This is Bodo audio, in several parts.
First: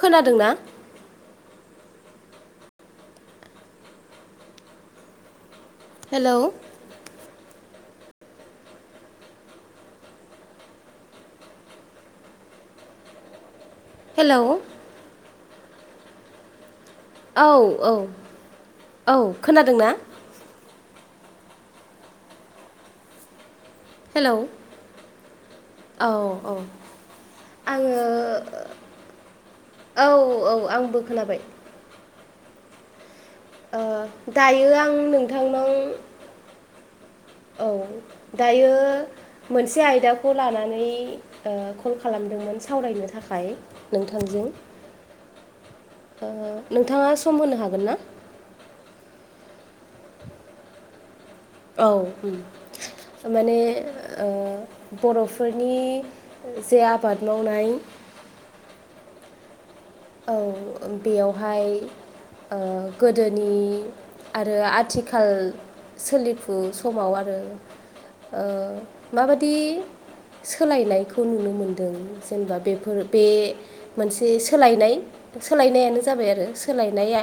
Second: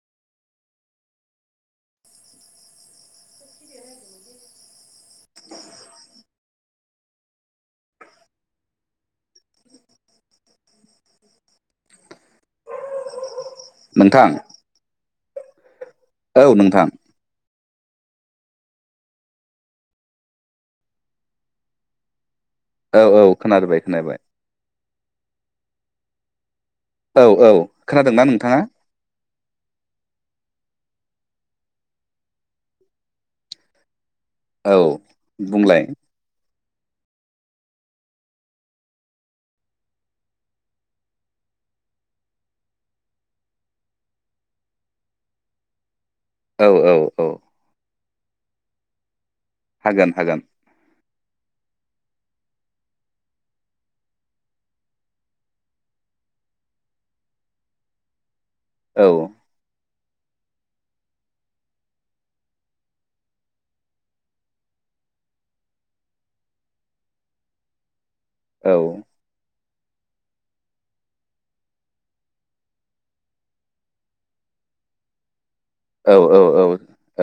खोनादोंना [inaudible] हेल' नोंथां हेल' औ नोंथां औ औ औ खोनादों ना। औ औ खोनाबाय। खोनाबाय हेलौ औ औ। औ औ आङो खोनादोंना नोंथाङा औ औ आंबो खोनाबाय। ओ दायो औ आं नोंथांनाव। बुंलाय औ दायो। मोनसे आयदाखौ लानानै ओ कल खालामदोंमोन सावरायनो थाखाय नोंथांजों। औ औ नोंथाङा औ सम होनो हागोन ना? हागोन हागोन। औ माने ओ बर'फोरनि जे आबाद मावनाय औ औ बेयावहाय ओ गोदोनि आरो आथिखाल सोलिफु समाव आरो ओ औ माबादि सोलायनायखौ नुनो मोनदों जेनेबा बेफोर बे मोनसे सोलायनाय। सोलायनायानो औ जाबाय आरो औ सोलायनाया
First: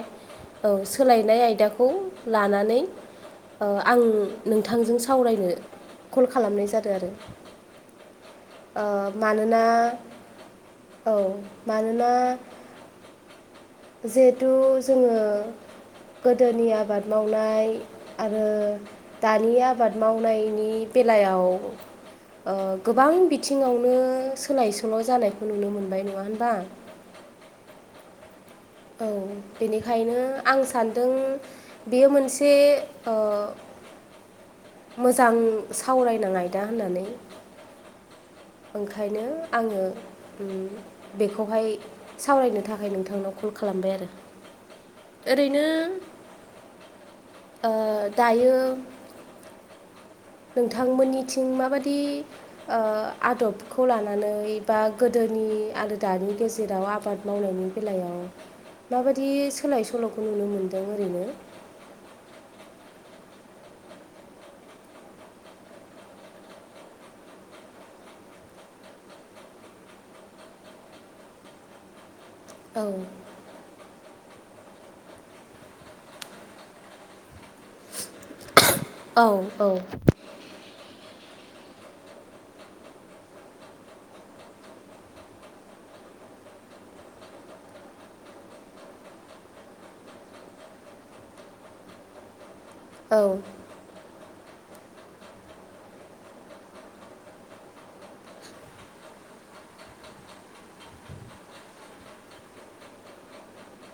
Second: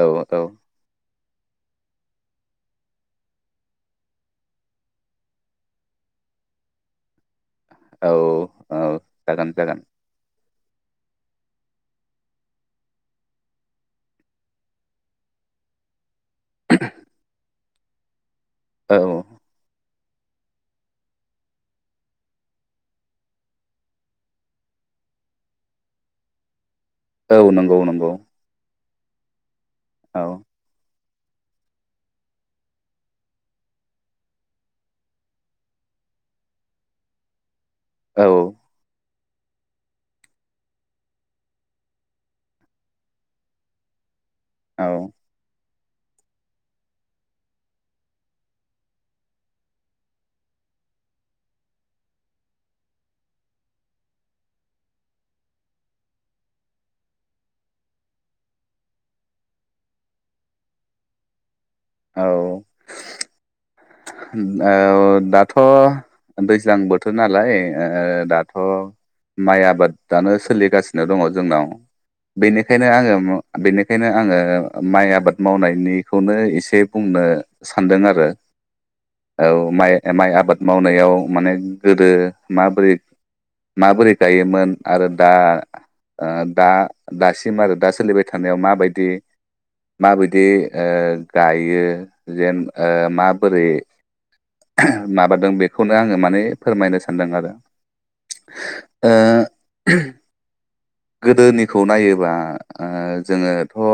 औ सोलाय नाय आयदाखौ लानानै। आं नोंथांजों सावरायनो कल खालामनाय जादों आरोह औ औ ओ जागोन मानोना जागोन औ मानोना जिहेथु जोङो गोदोनि आबाद मावनाय। आरो औ दानि आबाद मावनायनि बेलायाव ओ गोबां बिथिङावनो सोलाय सोल' जानायखौ नुनो मोनबाय नङा होनबा औ नंगौ नंगौ औ बेनिखायनो औ आं सान दों बेयो मोनसे। मोजां सावरायनां आयदा होननानै। औ नो आङो उम बेखौहाय सावरायनो थाखाय नोंथांनाव कल खालामबाय आरो औ ओरैनो ओ दायो नोंथांमोननिथिं माबादि ओ आदबखौ लानानै बा गोदोनि नि आरो दानि गेजेराव आबाद मावनायनि बेलायाव माबादि सोलाय सोल'खौ नुनो मोनदों ओरैनो औ ओ दाथ' दैज्लां बोथोर नालाय ओ दाथ' माइ आबादानो सोलिगासिनो दङ जोंनाव औ बेनिखायनो आङो बेनिखायनो आङो माइ आबाद मावनायनिखौनो एसे बुंनो सानदों आरो औ माइ माइ आबाद मावनायाव माने गोदो माबोरै माबोरै गायोमोन आरो दा ओ दा दासिम आरो दा सोलिबाय थानायाव माबायदि माबायदि ओ गायो जेन ओ औ मा [unintelligible] माबादों बेखौनो आङो माने फोरमायनो सानदों आरो ओ [unintelligible] गोदोनिखौ नायोबा ओ जोङोथ' ओ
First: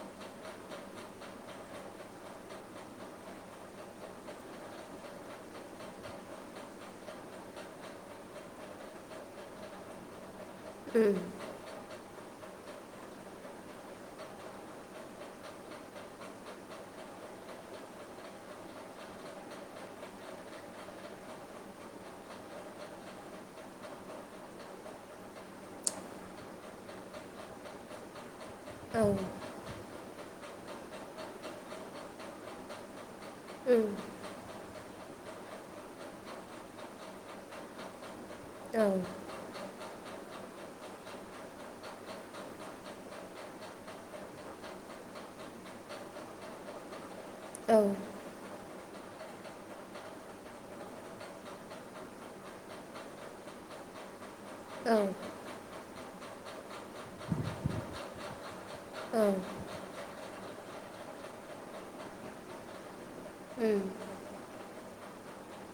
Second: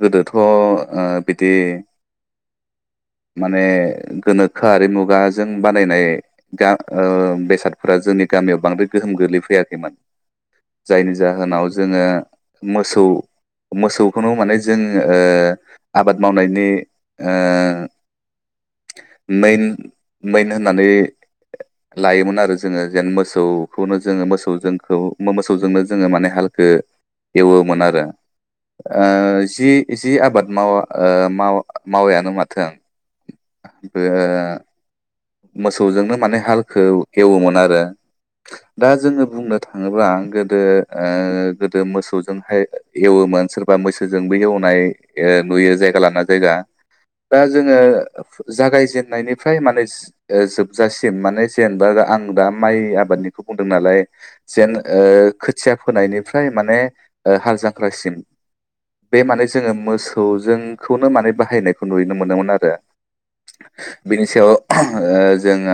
गोदोथ'ओ बिदि [inaudible] माने गोनोखोआरि मुगाजों बानायनाय गा ओ बेसादफोरा जोंनि गामियाव बांद्राय गोहोम गोग्लै फैयाखैमोन जायनि उम जाहोनाव जोङो मोसौ मोसौखौनो माने जों आबाद मावनायनि ओ मेइन-मेइन होननानै लायोमोन आरो जोङो जेन मोसौखौनो जोङो मोसौ जों खौ मोसौजोंनो जोङो माने हालखौ एवोमोन आरो औ ओ जि जि आबाद मावा ओ मावा मावायानो माथों उम बे मोसौजोंनो माने हालखौ एवोमोन आरो औ दा जोङो बुंनो थाङोब्ला गोदो ओ गोदो मोसौजोंहाय एवोमोन सोरबा मैसोजोंबो एवोमोन फ्राय ओ नुयो जायगा लाना जायगा दा औ जोङो जागायजेननायनिफ्राय माने ओ जोबजासिम माने जेनेबा आं दा माइ आबादनिखौ बुंदों नालाय जेन ओ खोथिया फोनायनिफ्राय माने ओ हाल जांख्रासिम बे उम औ उम माने जोङो मोसौजोंखौनो माने बाहायनायखौ नुनो मोनदोमोन आरो उम बिनिसायाव ओह्रोम ओ जे'न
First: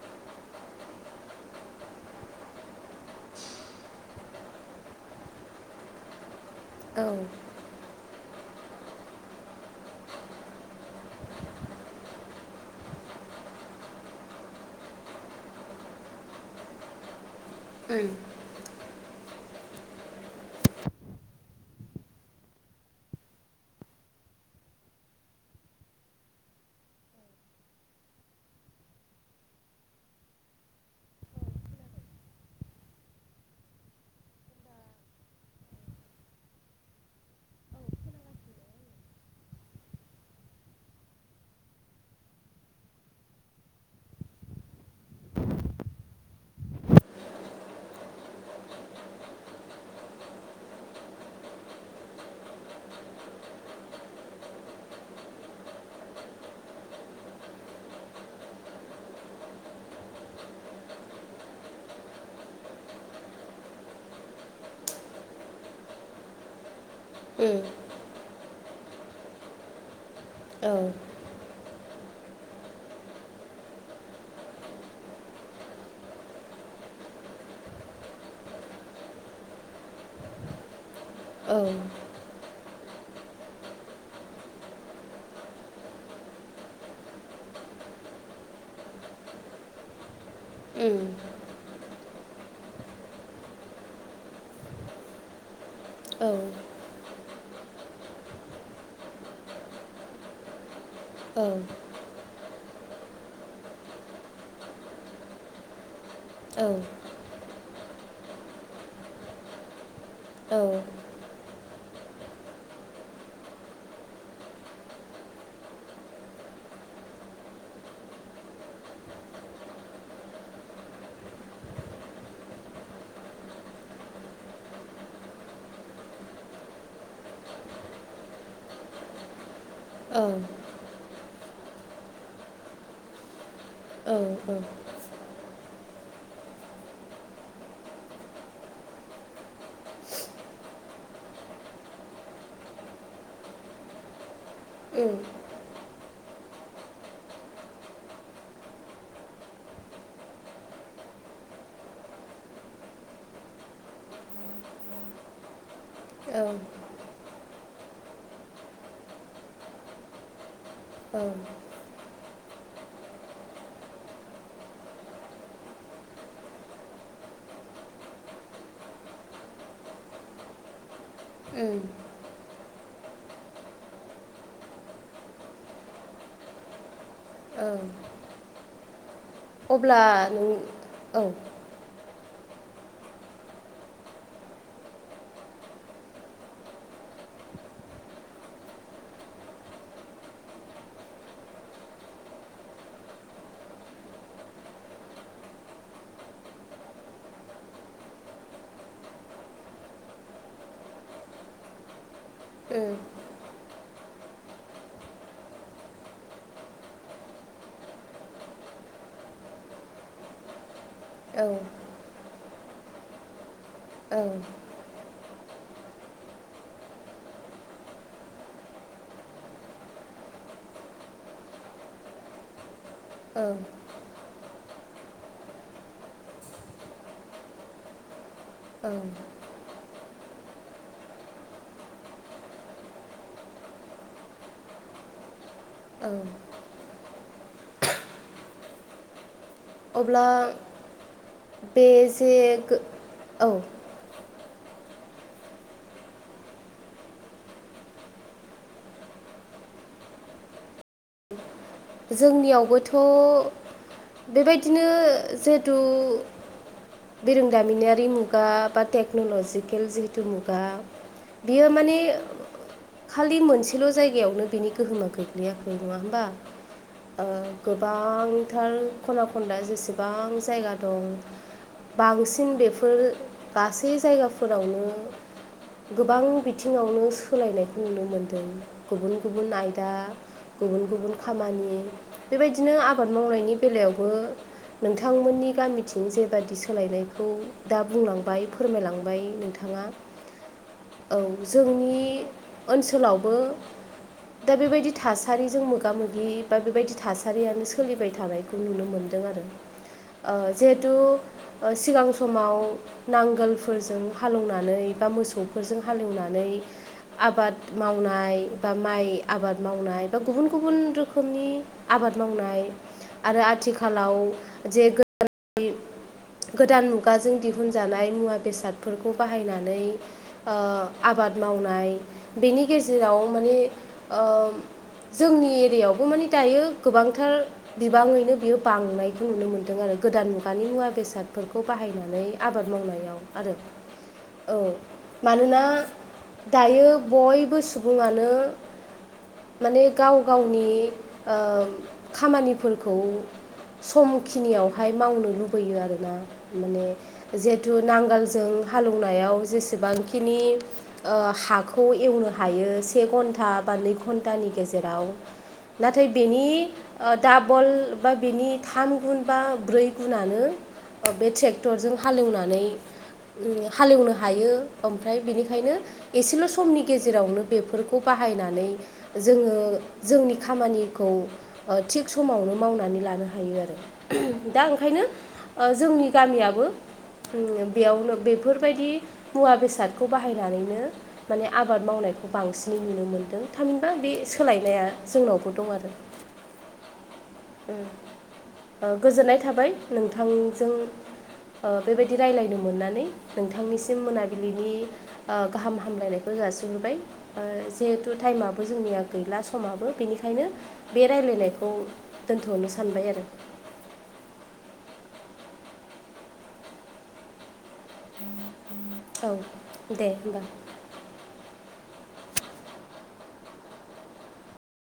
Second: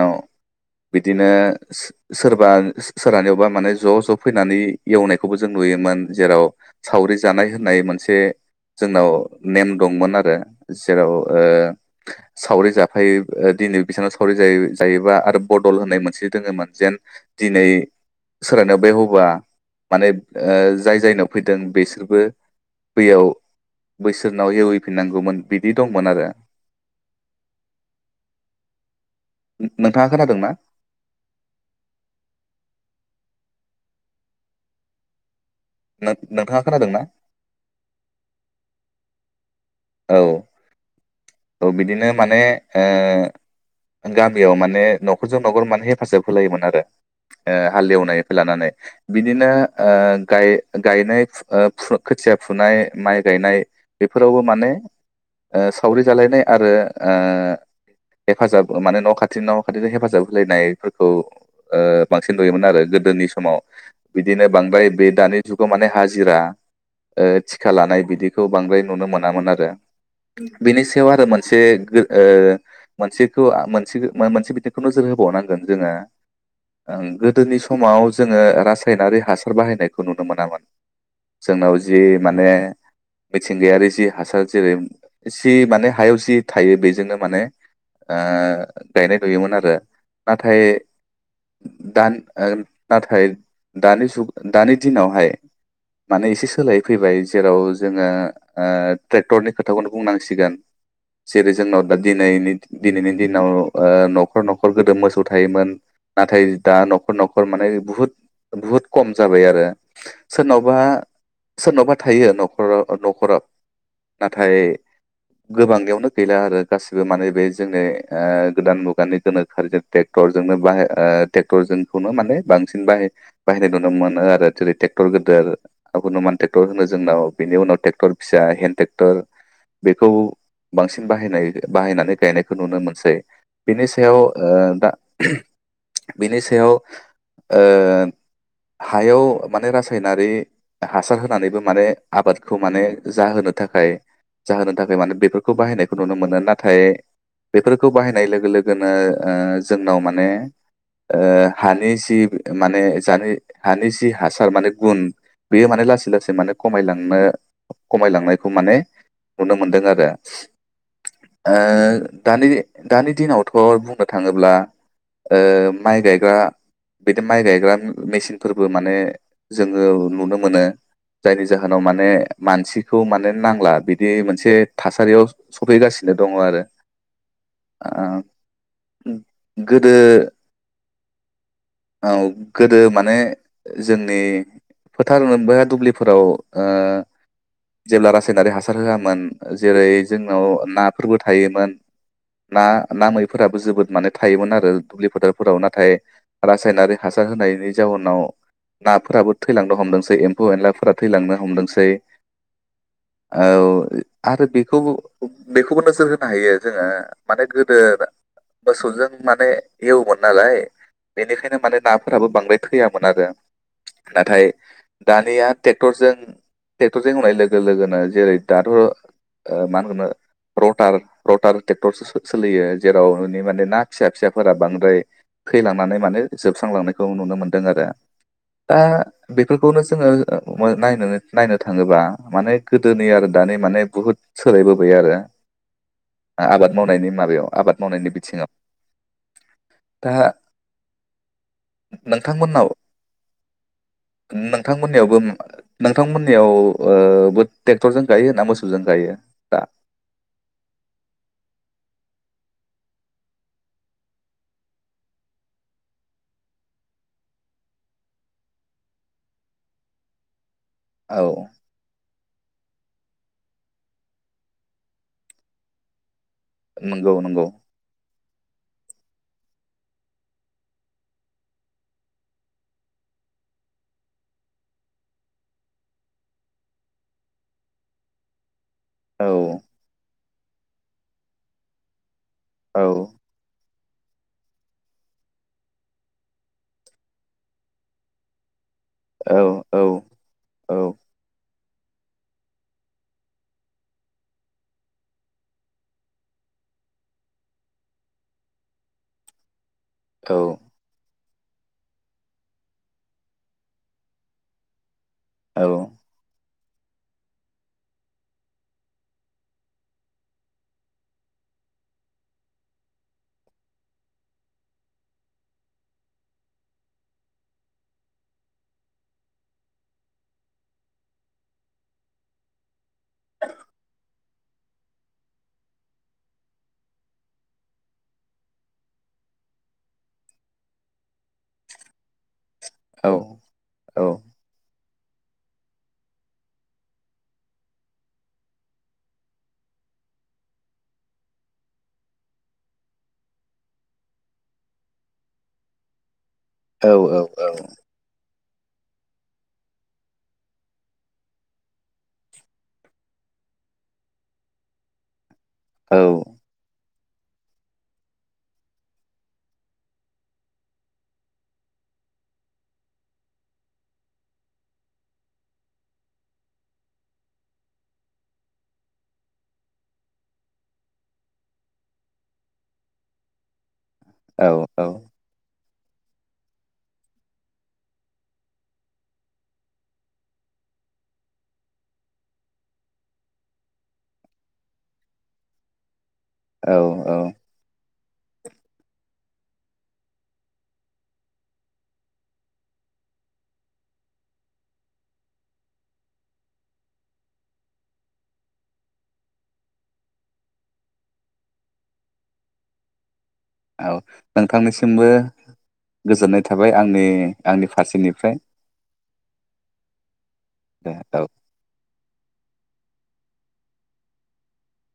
बिदिनो सो सोरबा सोरहानियाव बा माने ज' ज' फैनानै एवनायखौबो जों नुयोमोन जेराव औ उम औ सावरि जानाय होननाय मोनसे जोंनाव नेम दंमोन आरो जेराव ओ सावरि जाफायो ओ दिनै बिसनाव सावरि जायोबा आरो बदल होननाय मोनसे दोङोमोन जेन दिनै सोरहानियावबा एवबा माने जाय जायनियाव फैदों बेसोरबो दैयाव बैसोरनाव एवहैफिननांगौमोन बिदि दंमोन आरो औ [inaudible] नोंथाङा खोनादों ना? [inaudible] नों नोंथाङा खोनादोंना? औ औ बिदिनो माने ओ गामियाव माने न'खरजों न'खर माने हेफाजाब होलायोमोन आरो ओ हालेवनायखौ लानानै बिदिनो ओ गाय गायनाय फु खुथिया फुनाय माइ गायनाय बेफोरावबो माने सावरि जालायनाय आरो। हेफाजाब माने न खाथिजों न खाथिजों हेफाजाब होलायनायफोरखौ बांसिन नुयोमोन आरो। गोदोनि समाव बिदिनो बांद्राय बे दानि जुगाव माने हाजिरा। थिखा लानाय बिदिखौ बांद्राय नुनो मोनामोन आरो। बेनि सायाव आरो मोनसे। मोनसेखौ मोनसे मोनसे बिथिंखौ नोजोर होबावनांगोन जोंङो। गोदोनि समाव जोंङो रासायनारि हासार बाहायनायखौ नुनो मोनामोन। जोंनाव जि माने मिथिंगायारि जि हासार। जेरै जि माने हायाव जि थायो बेजोंनो माने। गायनाय नुयोमोन आरो नाथाय दानि। नाथाय दानि जुग दानि दिनावहाय। माने एसे सोलाय फैबाय जेराव जोंङो। ट्रेक्टरनि खोथाखौनो बुंनांसिगोन जेरै जोंनाव दा दिनैनि। दिनैनि दिनाव नखर नखर गोदो मोसौ थायोमोन। नाथाय दा नखर नखर माने बुहुद बुहुद खम जाबाय आरो। सोरनावबा सोरनावबा थायो नखराव नखराव। नाथाय। गोबांनियावनो गैला आरो गासिबो माने बे जोंनि गोदान मुगानि गोनोखोआरिजों ट्रेक्टर। जोंनो बांसिन बाहायनाय नुनो मोनो आरो। गिदिर ट्रेक्टर होनो जोंनाव बेनि उनाव ट्रेक्टर फिसा हेन्द ट्रेक्टर। बेखौ बांसिन बाहायनाय बाहायनानै गायनायखौ नुनो मोनसै। बेनि सायाव दा। बिनि सायाव। हायाव माने रासायनारि हासार होनानैबो माने आबादखौ माने जाहोनो। थाखाय जाहोनो थाखाय माने बेफोरखौ बाहायनाय। नुनो मोनो नाथाय बेफोरखौ बाहायनाय लोगो लोगोनो ओ जोंनाव माने। ओ हानि जि माने हानि जि हासार माने गुन। बेयो माने। लासै लासै माने उम खमायलांनो खमायलांनायखौ माने नुनो मोनदों आरो। औ ओ दानि दानि दिनावथ बुंनो थांङोब्ला। ओ माइ गायग्रा। बिदि माइ गायग्रा मेसिनफोरबो माने जोंङो नुनो मोनो। जायनि ओं जाहोनाव माने मानसिखौ माने। नांला बिदि मोनसे थासारियाव सफैगासिनो दङ आरो। औ। ओ गोदो। अब्ला नों औ औ गोदो माने जोंनि। फोथार एबा दुब्लिफोराव ओ जेब्ला। रासायनारि हासार होआमोन जेरै जोंनाव नाफोरबो थायोमोन। ना ना मैफोराबो जोबोद माने थायोमोन आरो दुब्लि फोथारफोराव नाथाय रासायनारि हासार। होनायनि जाउनाव। नाफोराबो थैलांनो हमदोंसै एम्फौ एनलाफोरा थैलांनो हमदोंसै। औ। औ आरो बेखौबो। बेखौबो नोजोर होनो हायो जोंङो माने गोदो। मोसौजों माने एवोमोन नालाय। औ बेनिखायनो माने नाफोराबो बांद्राय थैयामोन आरो औ नाथाय। दानिया ट्रेक्टरजों ट्रेक्टरजों एवनाय लोगो लोगोनो। जेरै दाथ ओ मा होनो लटार लटार ट्रेक्टरसो सोलियो। जेराव ना औ माने ना फिसा फिसाफोरा बां द्राय थैलांनानै माने जोबस्रांलांनायखौ नुनो मोनदों आरो दा औ बेफोरखौनो जोङो नायनो नायनो थाङोब्ला माने गोदोनि आरो दानि माने बुहुद सोलायबोबाय आरो औ आ आबाद मावनायनि माबायाव आबाद मावनायनि बिथिङाव दा अब्ला बे जे नोंथांमोननाव गो औ नोंथांमोननियावबो नोंथांमोननियाव ओ बो टेक्टरजों गायो ना मोसौजों गायो दा जोंनियावथ बेबायदिनो जिहेथु बिरोंदामिनयारि मुगा बा टेक्नलजिकेल जिहेतु मु गा औ बियो माने खालि मोनसेल जायगायावनो बिनि गोहोमा गोग्लैयाखै नङा होमबा नंगौ ओ नंगौ गोबांथार खना खनला जेसेबां जायगा दं बांसिन बेफोर गासै जायगाफोरावनो गोबां बिथिङावनो सोलायनायखौ नुनो मोनदों गुबुन औ गुबुन आयदा गुबुन गुबुन खामानि बेबायदिनो औ आबाद मावनायनि बेलायावबो नोंथांमोननि गामिथिं जेबादि सोलायनायखौ दा बुंलांबाय फोरमायलांबाय औ औ नोंथाङा औ जोंनि ओनसोलावबो दा बेबायदि थासारिजों मोगा मोगि बा बेबायदि थासारियानो सोलिबाय थानायखौ नुनो मोनदों आरो ओ औ जिहेथु ओ सिगां समाव नांगोलफोरजों हालौवनानै बा औ मोसौफोरजों हालेवनानै आबाद मावनाय बा माइ आबाद मावनाय बा गुबुन गुबुन रोखोम रोखोमनि आबाद मावनाय आरो आथिखालाव जे गोदान गोदान मुगाजों दिहुनजानाय मुवा बेसादफोरखौ बाहायनानै ओ आबाद आबाद मावनाय बेनि गेजेराव माने ओम जोंनि एरियावबो माने दायो गोबांथार बिबाङैनो बियो बांनायखौ नुनो मोनदों आरो गोदान मुगानि मुवा बेसाद बेसादफोरखौ बाहायनानै आबाद औ मावनायाव आरो औ औ मानोना दायो बयबो सुबुङानो माने गाव गावनि ओ खामानिफोरखौ समखिनियावहाय मावनो लुबैयो आरो ना औ माने औ जिहेथु नांगालजों हालेवनायाव जेसेबांखिनि ओ हाखौ एवनो हायो से घन्टा बा नै घन्टानि गेजेराव औ नाथाय बेनि ओ डाबल बा बेनि थाम गुन बा ब्रै गुनानो ओ बे ट्रेक्टरजों हालौवनानै ओ हालौवनो हायो ओमफ्राय बेनिखायनो एसेल समनि गेजेरावनो बेफोरखौ बा हायनानै जोङो जोंनि खामानिखौ ओ थिग समावनो मावनानै लान नो हायो आरो दा औ ओंखायनो ओ जोंनि गामियाबो बेयावनो बेफोरबायदि मुवा बेसादखौ बाहायनानैनो माने आबाद मावनाय बेखौ बांसिनै नुनो मोनदों थामहिनबा बे सोलायनाया जोंनावबो दं आरो औ औ ओ गोजोननाय थाबाय नोंथांजों ओ बेबायदि रायलायनो मोननानै नोंथांनिसिम मोनाबिलिनि ओ गाहाम हामलायनायखौ जासिहरबाय ओ जिहेथु थायेमाबो जोंनिया गैला समाबो बेनिखायनो बे रायलाय नायखौ दोनथनो सानबाय आरो औ नोंथांनिसिमबो गोजोननाय थाबाय आंनि आंनि फारसेनिफ्राय औ दे होमबा दे औ